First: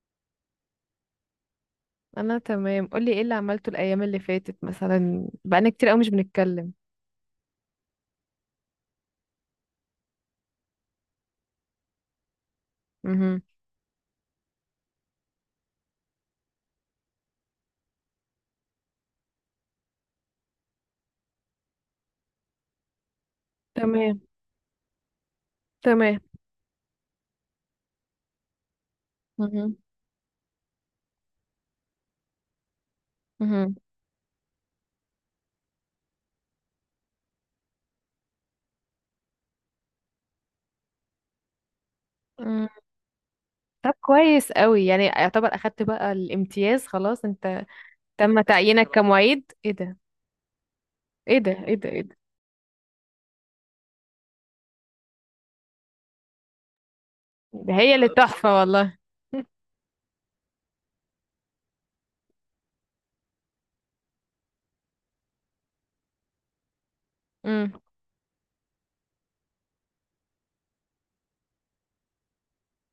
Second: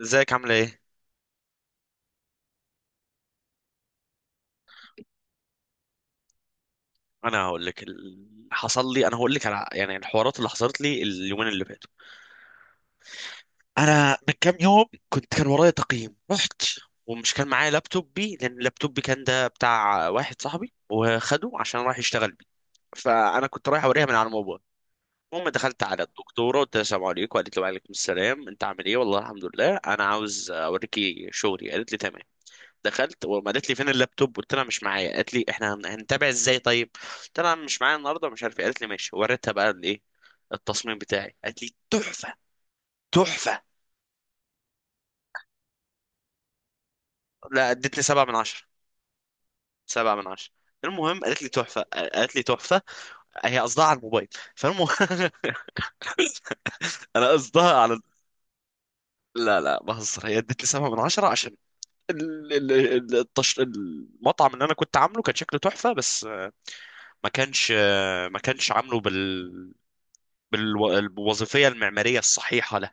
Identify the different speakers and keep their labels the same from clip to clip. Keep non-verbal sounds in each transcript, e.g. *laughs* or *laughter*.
Speaker 1: ازيك عامله ايه؟
Speaker 2: انا تمام. قولي ايه اللي عملته الايام اللي فاتت؟ مثلا بقالنا كتير قوي مش بنتكلم.
Speaker 1: انا هقول لك اللي حصل لي. انا هقول لك على يعني الحوارات اللي حصلت لي اليومين اللي فاتوا.
Speaker 2: مهم.
Speaker 1: انا من كام يوم كان ورايا تقييم. رحت ومش كان معايا لابتوبي لان لابتوبي كان ده بتاع واحد صاحبي وخده عشان راح يشتغل بيه. فانا كنت رايح اوريها من
Speaker 2: تمام.
Speaker 1: على الموبايل. المهم دخلت على
Speaker 2: تمام.
Speaker 1: الدكتوره، قلت لها السلام عليكم، قالت لي وعليكم السلام، انت عامل ايه، والله الحمد لله.
Speaker 2: مهم.
Speaker 1: انا عاوز اوريكي شغلي. قالت لي تمام. دخلت وما قالت
Speaker 2: مهم.
Speaker 1: لي فين اللابتوب. قلت لها مش معايا. قالت لي احنا هنتابع ازاي؟ طيب، قلت لها مش معايا النهارده ومش عارف ايه. قالت لي ماشي. وريتها بقى الايه، التصميم بتاعي. قالت لي تحفه
Speaker 2: مم.
Speaker 1: تحفه.
Speaker 2: طب كويس قوي، يعني يعتبر اخدت بقى الامتياز خلاص انت؟
Speaker 1: لا، ادتني سبعة من
Speaker 2: تم
Speaker 1: عشرة.
Speaker 2: تعيينك كمعيد؟ ايه ده؟
Speaker 1: سبعة من عشرة. المهم
Speaker 2: ايه
Speaker 1: قالت لي
Speaker 2: ده ايه
Speaker 1: تحفه
Speaker 2: ده ايه ده!
Speaker 1: قالت لي تحفه. هي قصدها على الموبايل. فالمهم *laughs* انا
Speaker 2: ده
Speaker 1: قصدها
Speaker 2: هي
Speaker 1: على
Speaker 2: اللي تحفة والله. *laughs*
Speaker 1: لا لا بهزر. هي ادتني سبعة من عشرة عشان المطعم اللي انا كنت عامله كان شكله تحفه، بس ما كانش
Speaker 2: مم.
Speaker 1: آه، ما كانش عامله بالمظبوط، بالوظيفيه المعماريه الصحيحه له.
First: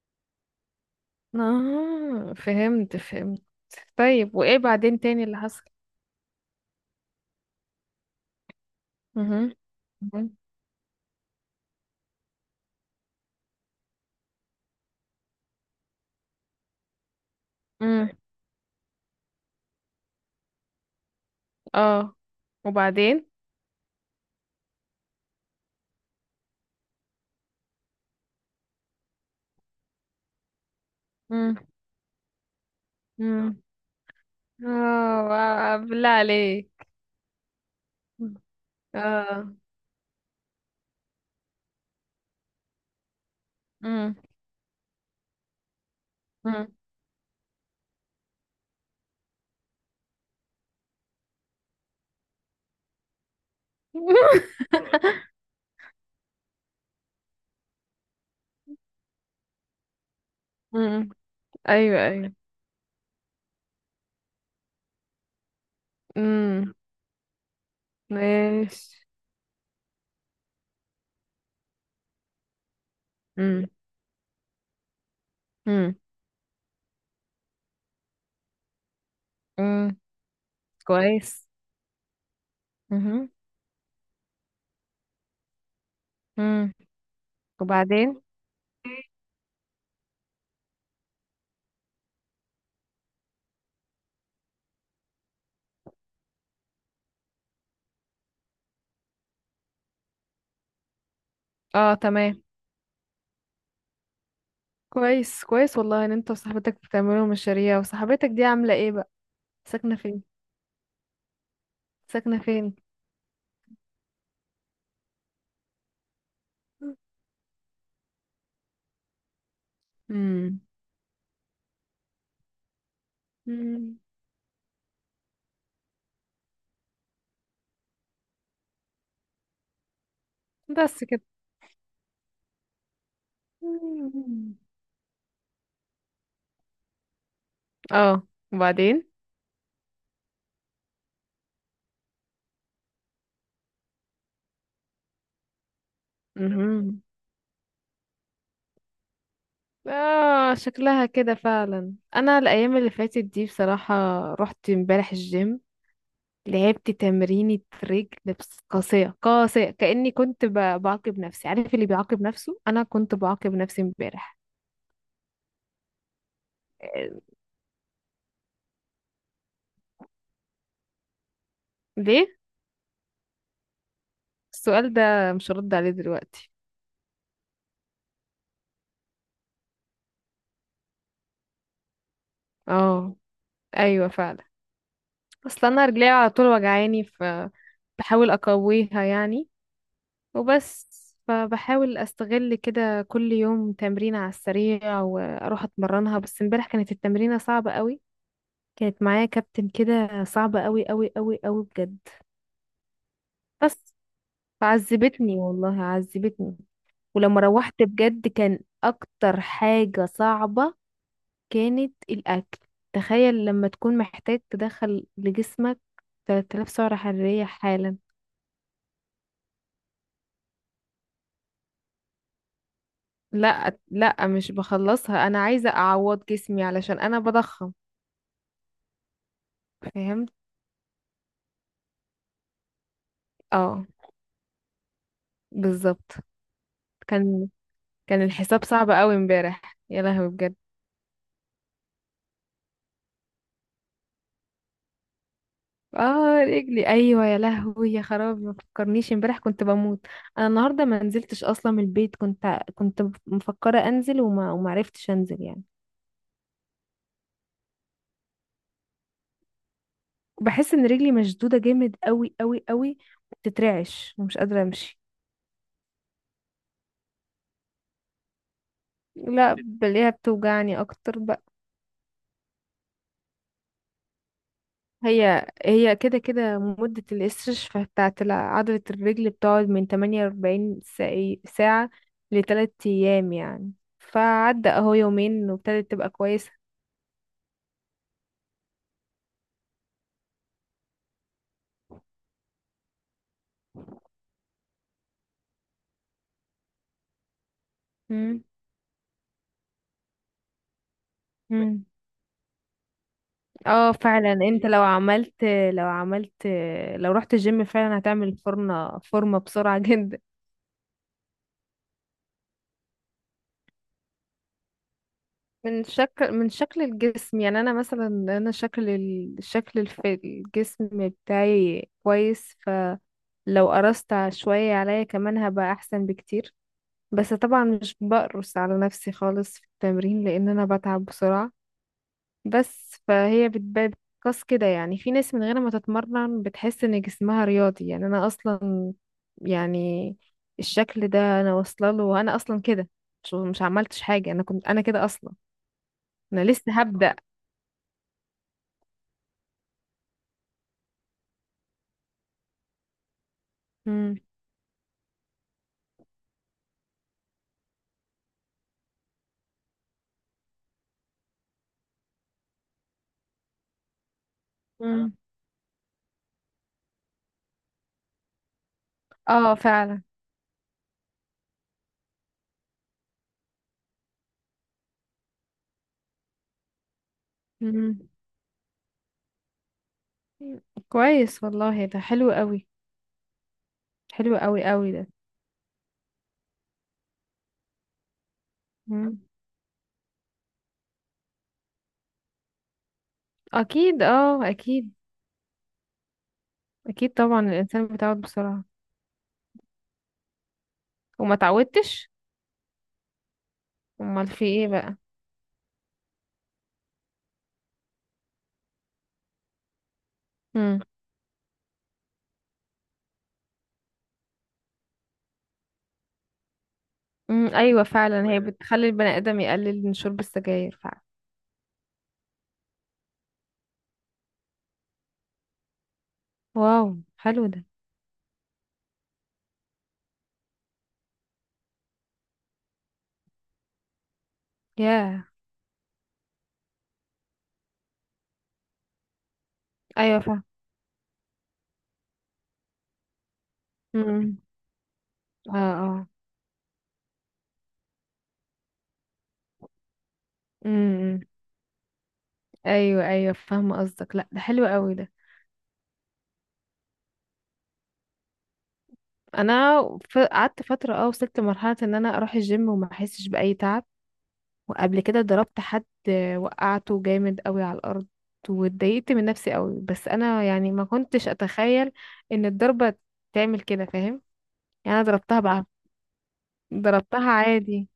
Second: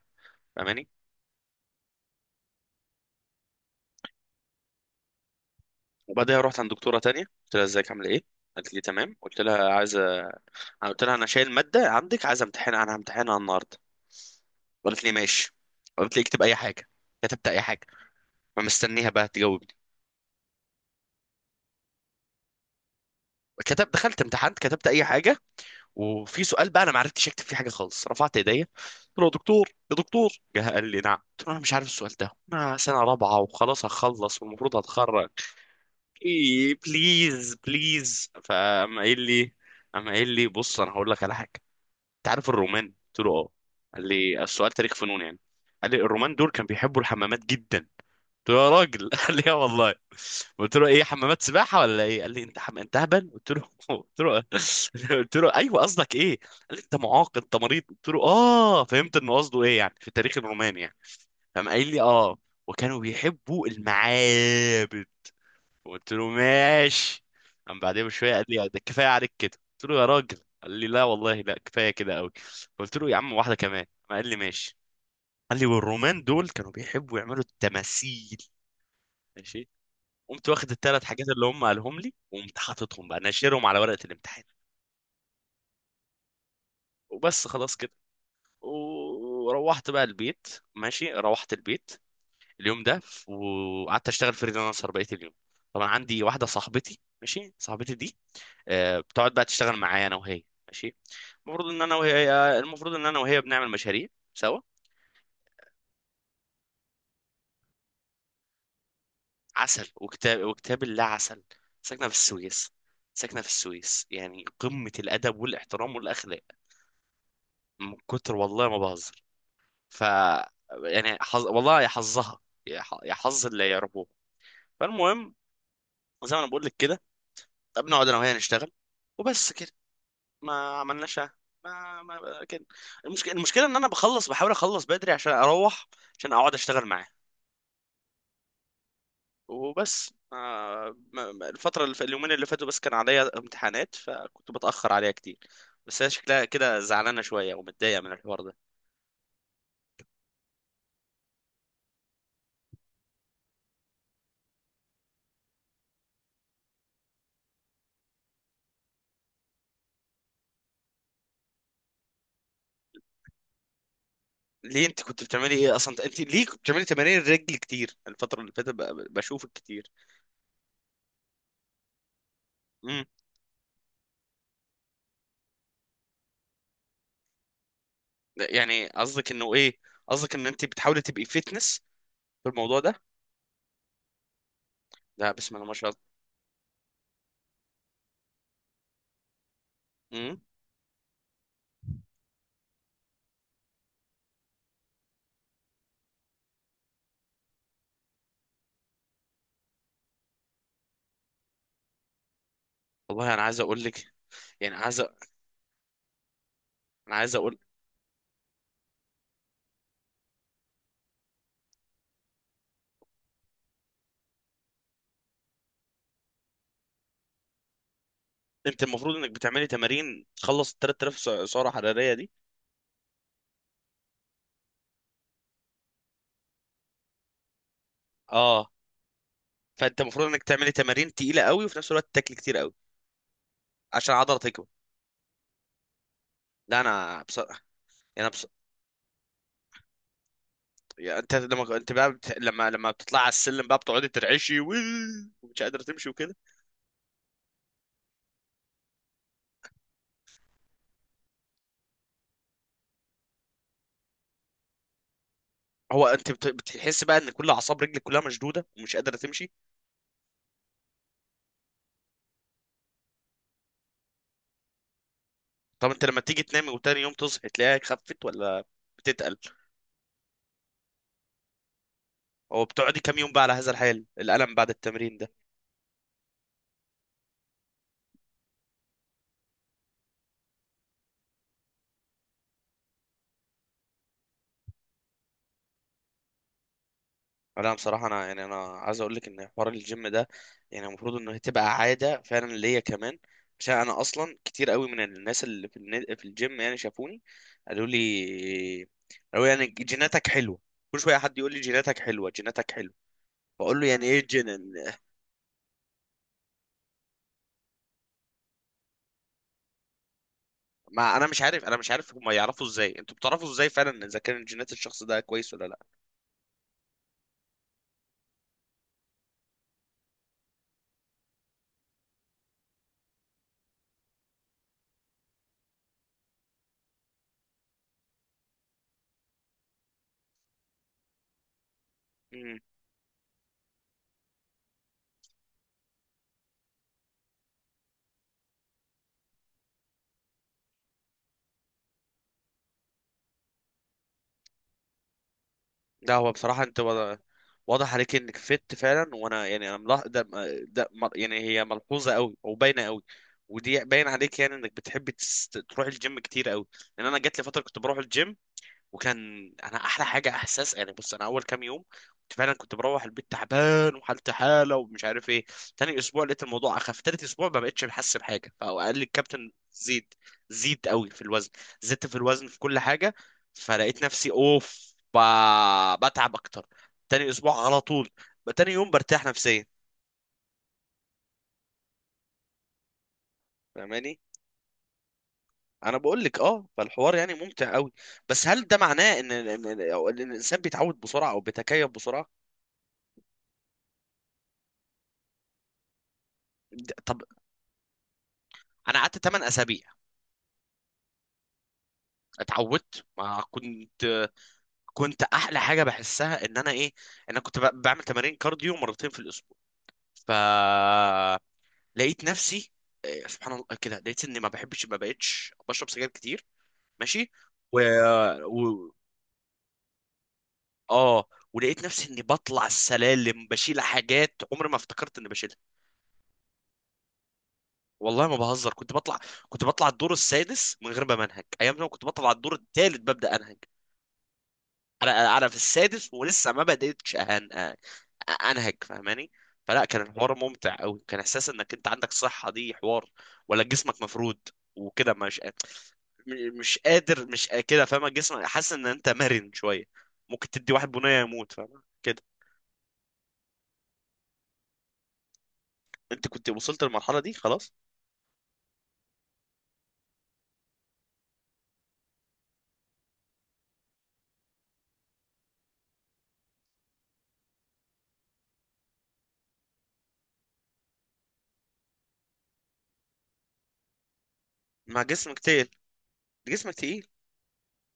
Speaker 1: فاهماني؟
Speaker 2: اه فهمت فهمت. طيب وايه بعدين تاني اللي حصل؟
Speaker 1: وبعدها رحت عند دكتوره تانية، قلت لها ازيك عامله ايه. قالت لي تمام.
Speaker 2: مهم. مهم.
Speaker 1: قلت لها انا شايل ماده عندك، عايزه امتحنها. انا همتحنها النهارده. قالت لي ماشي. قالت لي اكتب اي حاجه. كتبت اي حاجه.
Speaker 2: امم.
Speaker 1: فمستنيها بقى تجاوبني.
Speaker 2: اه. وبعدين؟
Speaker 1: دخلت امتحنت كتبت اي حاجه. وفي سؤال بقى انا ما عرفتش اكتب فيه حاجه خالص. رفعت ايديا قلت له يا دكتور يا دكتور. جه قال لي نعم. قلت له انا مش عارف السؤال ده، انا سنه رابعه
Speaker 2: مم.
Speaker 1: وخلاص هخلص والمفروض
Speaker 2: اه،
Speaker 1: هتخرج،
Speaker 2: واو، بالله عليك.
Speaker 1: ايه، بليز بليز. فقام قايل
Speaker 2: اه.
Speaker 1: لي قام قايل لي بص انا هقول لك على حاجه. انت عارف الرومان؟ قلت له اه. قال
Speaker 2: امم.
Speaker 1: لي السؤال تاريخ فنون يعني. قال لي الرومان دول كانوا
Speaker 2: امم.
Speaker 1: بيحبوا الحمامات جدا. قلت له يا راجل *laughs* قال لي اه والله. قلت له ايه، حمامات سباحه ولا ايه. قال لي انت انت هبل. قلت له *laughs* قلت له
Speaker 2: *laughs*
Speaker 1: *laughs* قلت له ايوه، قصدك ايه. قال لي انت معاق انت مريض. قلت له اه، فهمت انه قصده ايه، يعني في التاريخ الروماني يعني.
Speaker 2: امم.
Speaker 1: قام قايل
Speaker 2: ايوه
Speaker 1: لي
Speaker 2: ايوه.
Speaker 1: اه، وكانوا بيحبوا المعابد. قلت له
Speaker 2: امم.
Speaker 1: ماشي. قام بعدها بشويه قال لي ده
Speaker 2: ماشي.
Speaker 1: كفايه عليك كده. قلت له يا راجل. قال لي لا والله، لا كفايه كده قوي. قلت له يا عم، واحده
Speaker 2: امم.
Speaker 1: كمان. قال لي ماشي. قال لي
Speaker 2: امم.
Speaker 1: والرومان دول كانوا بيحبوا يعملوا التماثيل. ماشي.
Speaker 2: امم.
Speaker 1: قمت واخد الثلاث حاجات اللي
Speaker 2: كويس.
Speaker 1: هم قالهم لي وقمت حاططهم بقى
Speaker 2: امم.
Speaker 1: ناشرهم على ورقه الامتحان.
Speaker 2: امم.
Speaker 1: وبس، خلاص كده.
Speaker 2: وبعدين؟
Speaker 1: وروحت بقى البيت. ماشي، روحت البيت اليوم ده. وقعدت اشتغل فريلانسر بقيه اليوم. طبعا عندي واحده صاحبتي، ماشي. صاحبتي دي بتقعد بقى تشتغل معايا انا وهي، ماشي. المفروض ان
Speaker 2: اه
Speaker 1: انا وهي
Speaker 2: تمام.
Speaker 1: آه، المفروض ان انا وهي بنعمل مشاريع سوا.
Speaker 2: كويس كويس والله، ان انت وصاحبتك بتعملوا مشاريع. وصاحبتك دي عامله ايه بقى؟
Speaker 1: عسل
Speaker 2: ساكنه فين؟
Speaker 1: وكتاب وكتاب الله عسل. ساكنه في
Speaker 2: ساكنه
Speaker 1: السويس.
Speaker 2: فين؟
Speaker 1: ساكنه في السويس، يعني قمه الادب والاحترام والاخلاق. من كتر، والله ما بهزر. ف،
Speaker 2: امم.
Speaker 1: يعني والله يا حظها، يا حظ اللي
Speaker 2: امم.
Speaker 1: يعرفوه. فالمهم، زي ما انا بقول لك كده، بنقعد انا وهي نشتغل. وبس كده. ما
Speaker 2: بس
Speaker 1: عملناش.
Speaker 2: كده؟
Speaker 1: ما ما كده. المشكله المشكله ان انا بحاول
Speaker 2: مم.
Speaker 1: اخلص بدري عشان اروح عشان اقعد اشتغل معاه.
Speaker 2: اه. وبعدين؟
Speaker 1: وبس اليومين اللي فاتوا بس كان عليا امتحانات فكنت بتاخر عليها كتير. بس هي شكلها كده
Speaker 2: مهم.
Speaker 1: زعلانه شويه ومتضايقه من الحوار ده.
Speaker 2: اه، شكلها كده فعلا. انا الايام اللي فاتت دي بصراحة، رحت امبارح الجيم، لعبت تمرينة رجل، بس قاسية قاسية، كأني بعاقب نفسي. عارف اللي بيعاقب نفسه؟ انا كنت بعاقب نفسي امبارح.
Speaker 1: ليه انت كنت بتعملي ايه اصلا؟ انت ليه كنت بتعملي تمارين
Speaker 2: آه،
Speaker 1: الرجل كتير الفتره اللي فاتت؟ بشوفك كتير.
Speaker 2: ليه؟
Speaker 1: امم.
Speaker 2: السؤال ده مش هرد عليه دلوقتي.
Speaker 1: يعني قصدك انه ايه؟ قصدك ان انت بتحاولي تبقي فيتنس في الموضوع ده؟
Speaker 2: اه ايوه فعلا.
Speaker 1: لا بسم الله
Speaker 2: اصل
Speaker 1: ما
Speaker 2: انا
Speaker 1: شاء الله.
Speaker 2: رجلي على طول وجعاني، فبحاول اقويها يعني.
Speaker 1: امم.
Speaker 2: وبس. فبحاول استغل كده كل يوم تمرين على السريع واروح اتمرنها، بس امبارح كانت التمرينة صعبة قوي. كانت معايا كابتن كده صعبة قوي قوي قوي قوي بجد.
Speaker 1: والله انا عايز اقول
Speaker 2: بس
Speaker 1: لك. يعني عايز أ-
Speaker 2: عذبتني والله، عذبتني.
Speaker 1: انا عايز
Speaker 2: ولما
Speaker 1: اقول.
Speaker 2: روحت بجد، كان اكتر حاجة صعبة كانت الاكل. تخيل لما تكون محتاج تدخل لجسمك 3000 سعرة حرارية حالا.
Speaker 1: انت المفروض انك بتعملي تمارين تخلص ال 3000 سعره حراريه دي؟
Speaker 2: لا لا، مش بخلصها، انا عايزة اعوض جسمي علشان انا بضخم.
Speaker 1: اه. فانت المفروض
Speaker 2: فهمت.
Speaker 1: انك تعملي تمارين تقيله قوي وفي نفس الوقت تاكلي كتير قوي
Speaker 2: اه
Speaker 1: عشان العضله تكبر.
Speaker 2: بالظبط.
Speaker 1: لا انا
Speaker 2: كان
Speaker 1: بصراحه، يعني
Speaker 2: الحساب صعب قوي امبارح، يا لهوي بجد.
Speaker 1: يعني انت لما انت بقى بت... لما لما بتطلع على السلم بقى، بتقعدي ترعشي ومش قادره تمشي وكده.
Speaker 2: اه، رجلي ايوه يا لهوي، يا خرابي، ما فكرنيش امبارح، كنت بموت. انا النهارده ما نزلتش اصلا من البيت، كنت مفكره انزل وما عرفتش انزل يعني.
Speaker 1: هو انت بتحس بقى ان كل اعصاب رجلك كلها مشدوده ومش قادره تمشي؟
Speaker 2: بحس ان رجلي مشدوده جامد قوي قوي قوي، بتترعش ومش قادره امشي.
Speaker 1: طب انت لما تيجي تنامي وتاني يوم تصحي تلاقيها خفت ولا بتتقل؟
Speaker 2: لا، بلاقيها بتوجعني اكتر بقى.
Speaker 1: هو بتقعدي كام يوم بقى على هذا الحال الالم بعد التمرين ده؟
Speaker 2: هي كده كده، مدة الاستشفاء بتاعت عضلة الرجل بتقعد من 48 ساعة لتلات أيام يعني. فعدى أهو يومين وابتدت تبقى كويسة.
Speaker 1: لا بصراحة، أنا يعني أنا عايز أقول لك إن حوار الجيم ده يعني المفروض إنه تبقى عادة فعلا ليا كمان. عشان أنا أصلا كتير قوي من الناس اللي في في الجيم يعني شافوني، قالوا لي
Speaker 2: مم.
Speaker 1: قالوا لي يعني جيناتك حلوة. كل شوية حد يقول لي
Speaker 2: مم.
Speaker 1: جيناتك حلوة جيناتك حلوة. بقول له
Speaker 2: اه
Speaker 1: يعني إيه
Speaker 2: فعلا.
Speaker 1: الجين؟
Speaker 2: انت لو عملت لو رحت الجيم فعلا، هتعمل فورمة فورمة بسرعة *laughs* جدا.
Speaker 1: ما أنا مش عارف هما يعرفوا إزاي، أنتوا بتعرفوا إزاي فعلا إذا كان جينات الشخص ده كويس ولا
Speaker 2: من شكل الجسم يعني. انا مثلا، انا شكل الشكل الجسم بتاعي كويس. لو قرصت شوية عليا كمان هبقى أحسن بكتير. بس طبعا مش بقرص على نفسي خالص في التمرين، لأن أنا بتعب بسرعة.
Speaker 1: لأ.
Speaker 2: بس فهي بتبان، بتقاس كده يعني. في ناس من غير ما تتمرن بتحس إن جسمها رياضي. يعني أنا أصلا، يعني الشكل ده أنا واصلة له، وأنا أصلا كده، مش عملتش حاجة، أنا كنت، أنا كده أصلا.
Speaker 1: لا هو
Speaker 2: أنا
Speaker 1: بصراحة
Speaker 2: لسه
Speaker 1: انت
Speaker 2: هبدأ.
Speaker 1: واضح عليك انك فت فعلا، وانا يعني انا ملاح... ده, ده م- يعني هي ملحوظة قوي او باينة قوي. ودي باين
Speaker 2: مم.
Speaker 1: عليك، يعني انك بتحب تروح الجيم كتير قوي. لان انا جات لي فترة كنت بروح الجيم، وكان انا احلى حاجه احساس. يعني بص، انا اول كام يوم كنت فعلا كنت بروح البيت تعبان وحالتي حاله ومش
Speaker 2: مم.
Speaker 1: عارف ايه. تاني اسبوع لقيت الموضوع اخف. تالت اسبوع ما بقتش بحس بحاجه. فقال لي الكابتن
Speaker 2: اه فعلا.
Speaker 1: زيد. زيد قوي في الوزن، زدت في الوزن في كل حاجه. فلقيت نفسي اوف بتعب اكتر. تاني اسبوع على
Speaker 2: مم.
Speaker 1: طول، تاني يوم برتاح نفسيا.
Speaker 2: كويس والله، ده حلو قوي.
Speaker 1: فاهماني؟
Speaker 2: حلو قوي قوي ده.
Speaker 1: انا بقول لك اه، فالحوار يعني ممتع قوي. بس هل ده معناه
Speaker 2: مم.
Speaker 1: ان إن الانسان بيتعود بسرعه او بيتكيف بسرعه؟
Speaker 2: اكيد اه اكيد. اكيد
Speaker 1: طب
Speaker 2: طبعا الانسان بيتعود بسرعه.
Speaker 1: انا قعدت 8 اسابيع.
Speaker 2: وما تعودتش؟
Speaker 1: اتعودت، ما
Speaker 2: امال
Speaker 1: كنت
Speaker 2: في ايه بقى؟
Speaker 1: كنت احلى حاجه بحسها ان انا ايه، ان انا كنت بعمل تمارين كارديو مرتين في الاسبوع.
Speaker 2: امم.
Speaker 1: فلقيت نفسي سبحان الله كده، لقيت اني ما بحبش، ما بقتش بشرب سجاير كتير. ماشي.
Speaker 2: امم.
Speaker 1: و...
Speaker 2: ايوه فعلا، هي بتخلي
Speaker 1: و...
Speaker 2: البني ادم يقلل من شرب السجاير فعلا.
Speaker 1: اه، ولقيت نفسي اني بطلع السلالم بشيل حاجات عمري ما افتكرت اني بشيلها.
Speaker 2: واو، حلو ده.
Speaker 1: والله ما بهزر، كنت بطلع الدور السادس من غير ما انهج. ايام زمان كنت بطلع الدور الثالث ببدا انهج.
Speaker 2: ياه.
Speaker 1: انا في السادس ولسه ما بديتش انهج. فاهماني؟ فلا، كان
Speaker 2: ايوه
Speaker 1: الحوار
Speaker 2: فاهم.
Speaker 1: ممتع قوي. كان احساس انك انت عندك صحة، دي حوار. ولا جسمك
Speaker 2: امم.
Speaker 1: مفرود وكده، مش
Speaker 2: اه. اه.
Speaker 1: مش قادر مش قا- كده. فاهمة؟ جسمك حاسس ان انت مرن شوية. ممكن تدي واحد بنية
Speaker 2: امم.
Speaker 1: يموت، فاهمة كده؟
Speaker 2: ايوه ايوه، فاهمه قصدك. لا ده حلو قوي ده.
Speaker 1: انت كنت وصلت للمرحلة دي خلاص.
Speaker 2: انا قعدت فتره، اه وصلت لمرحله ان انا اروح الجيم وما احسش باي تعب. وقبل كده ضربت حد، وقعته جامد قوي على الارض، واتضايقت من نفسي قوي. بس انا يعني ما كنتش اتخيل ان الضربة تعمل كده، فاهم؟ يعني
Speaker 1: مع
Speaker 2: انا
Speaker 1: جسمك
Speaker 2: ضربتها بقى،
Speaker 1: تقيل، جسمك تقيل.
Speaker 2: ضربتها عادي،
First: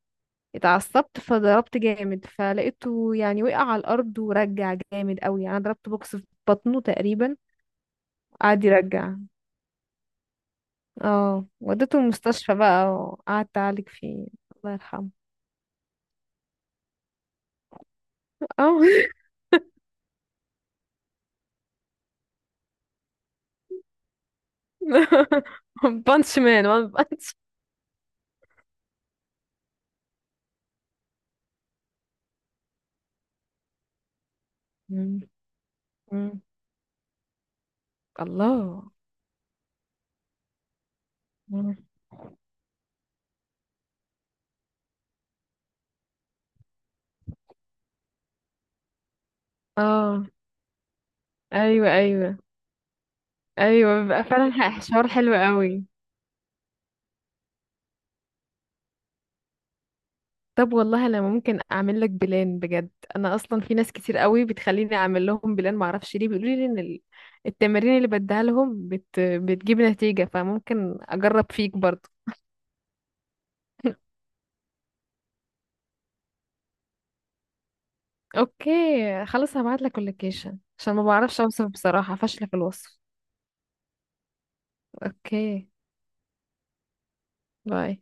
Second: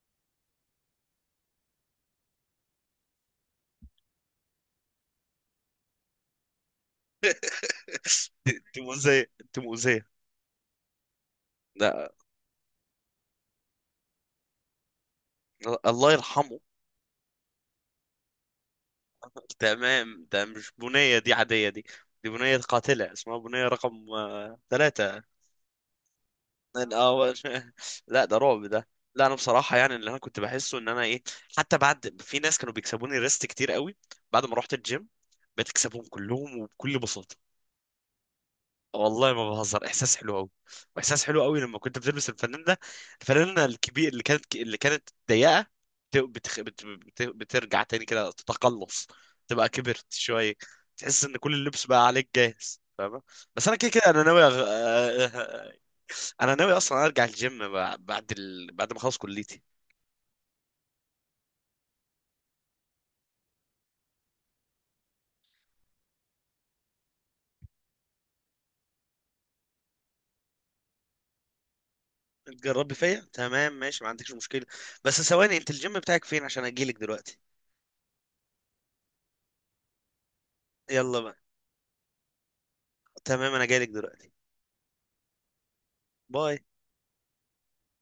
Speaker 2: اتعصبت فضربت جامد، فلقيته يعني وقع على الارض ورجع جامد قوي. يعني انا ضربت بوكس في بطنه تقريبا،
Speaker 1: *laughs*
Speaker 2: قعد
Speaker 1: انت
Speaker 2: يرجع.
Speaker 1: مؤذية انت مؤذية.
Speaker 2: اه، وديته
Speaker 1: لا،
Speaker 2: المستشفى بقى وقعدت اعالج فيه. الله يرحمه.
Speaker 1: الله يرحمه.
Speaker 2: اه.
Speaker 1: تمام ده مش بنية دي عادية دي، دي بنية قاتلة اسمها بنية رقم ثلاثة
Speaker 2: *laughs* بانش مان وان
Speaker 1: من أول.
Speaker 2: بانش.
Speaker 1: *laughs* لا، ده رعب ده. لا أنا بصراحة يعني اللي أنا كنت بحسه إن أنا إيه، حتى بعد، في ناس كانوا بيكسبوني ريست كتير قوي، بعد ما رحت الجيم بقيت أكسبهم
Speaker 2: *laughs*
Speaker 1: كلهم وبكل بساطة.
Speaker 2: الله.
Speaker 1: والله ما بهزر احساس حلو قوي. واحساس حلو قوي
Speaker 2: مم.
Speaker 1: لما كنت بتلبس الفنان ده الفنانه الكبير اللي كانت اللي كانت ضيقه، بترجع تاني كده تتقلص، تبقى كبرت
Speaker 2: اه.
Speaker 1: شويه. تحس ان كل اللبس
Speaker 2: ايوه
Speaker 1: بقى عليك
Speaker 2: ايوه.
Speaker 1: جاهز. فاهمه؟ بس انا كده كده
Speaker 2: ايوه
Speaker 1: انا
Speaker 2: بيبقى
Speaker 1: ناوي
Speaker 2: فعلا حوار
Speaker 1: أغ...
Speaker 2: حلو قوي.
Speaker 1: *laughs* انا ناوي اصلا ارجع الجيم بعد ما اخلص كليتي.
Speaker 2: طب والله انا ممكن اعمل لك بلان بجد. انا اصلا في ناس كتير قوي بتخليني اعمل لهم بلان، ما اعرفش ليه، بيقولوا لي ان التمارين اللي بديها لهم بتجيب نتيجة. فممكن اجرب فيك برضو.
Speaker 1: تجربي فيا تمام ماشي، ما
Speaker 2: *laughs*
Speaker 1: عندكش مشكله. بس ثواني، انت الجيم بتاعك فين عشان اجيلك دلوقتي؟
Speaker 2: اوكي خلاص، هبعت لك اللوكيشن عشان ما
Speaker 1: يلا بقى.
Speaker 2: بعرفش اوصف، بصراحة فاشلة في الوصف.
Speaker 1: تمام انا جايلك دلوقتي.
Speaker 2: اوكي
Speaker 1: باي.
Speaker 2: باي.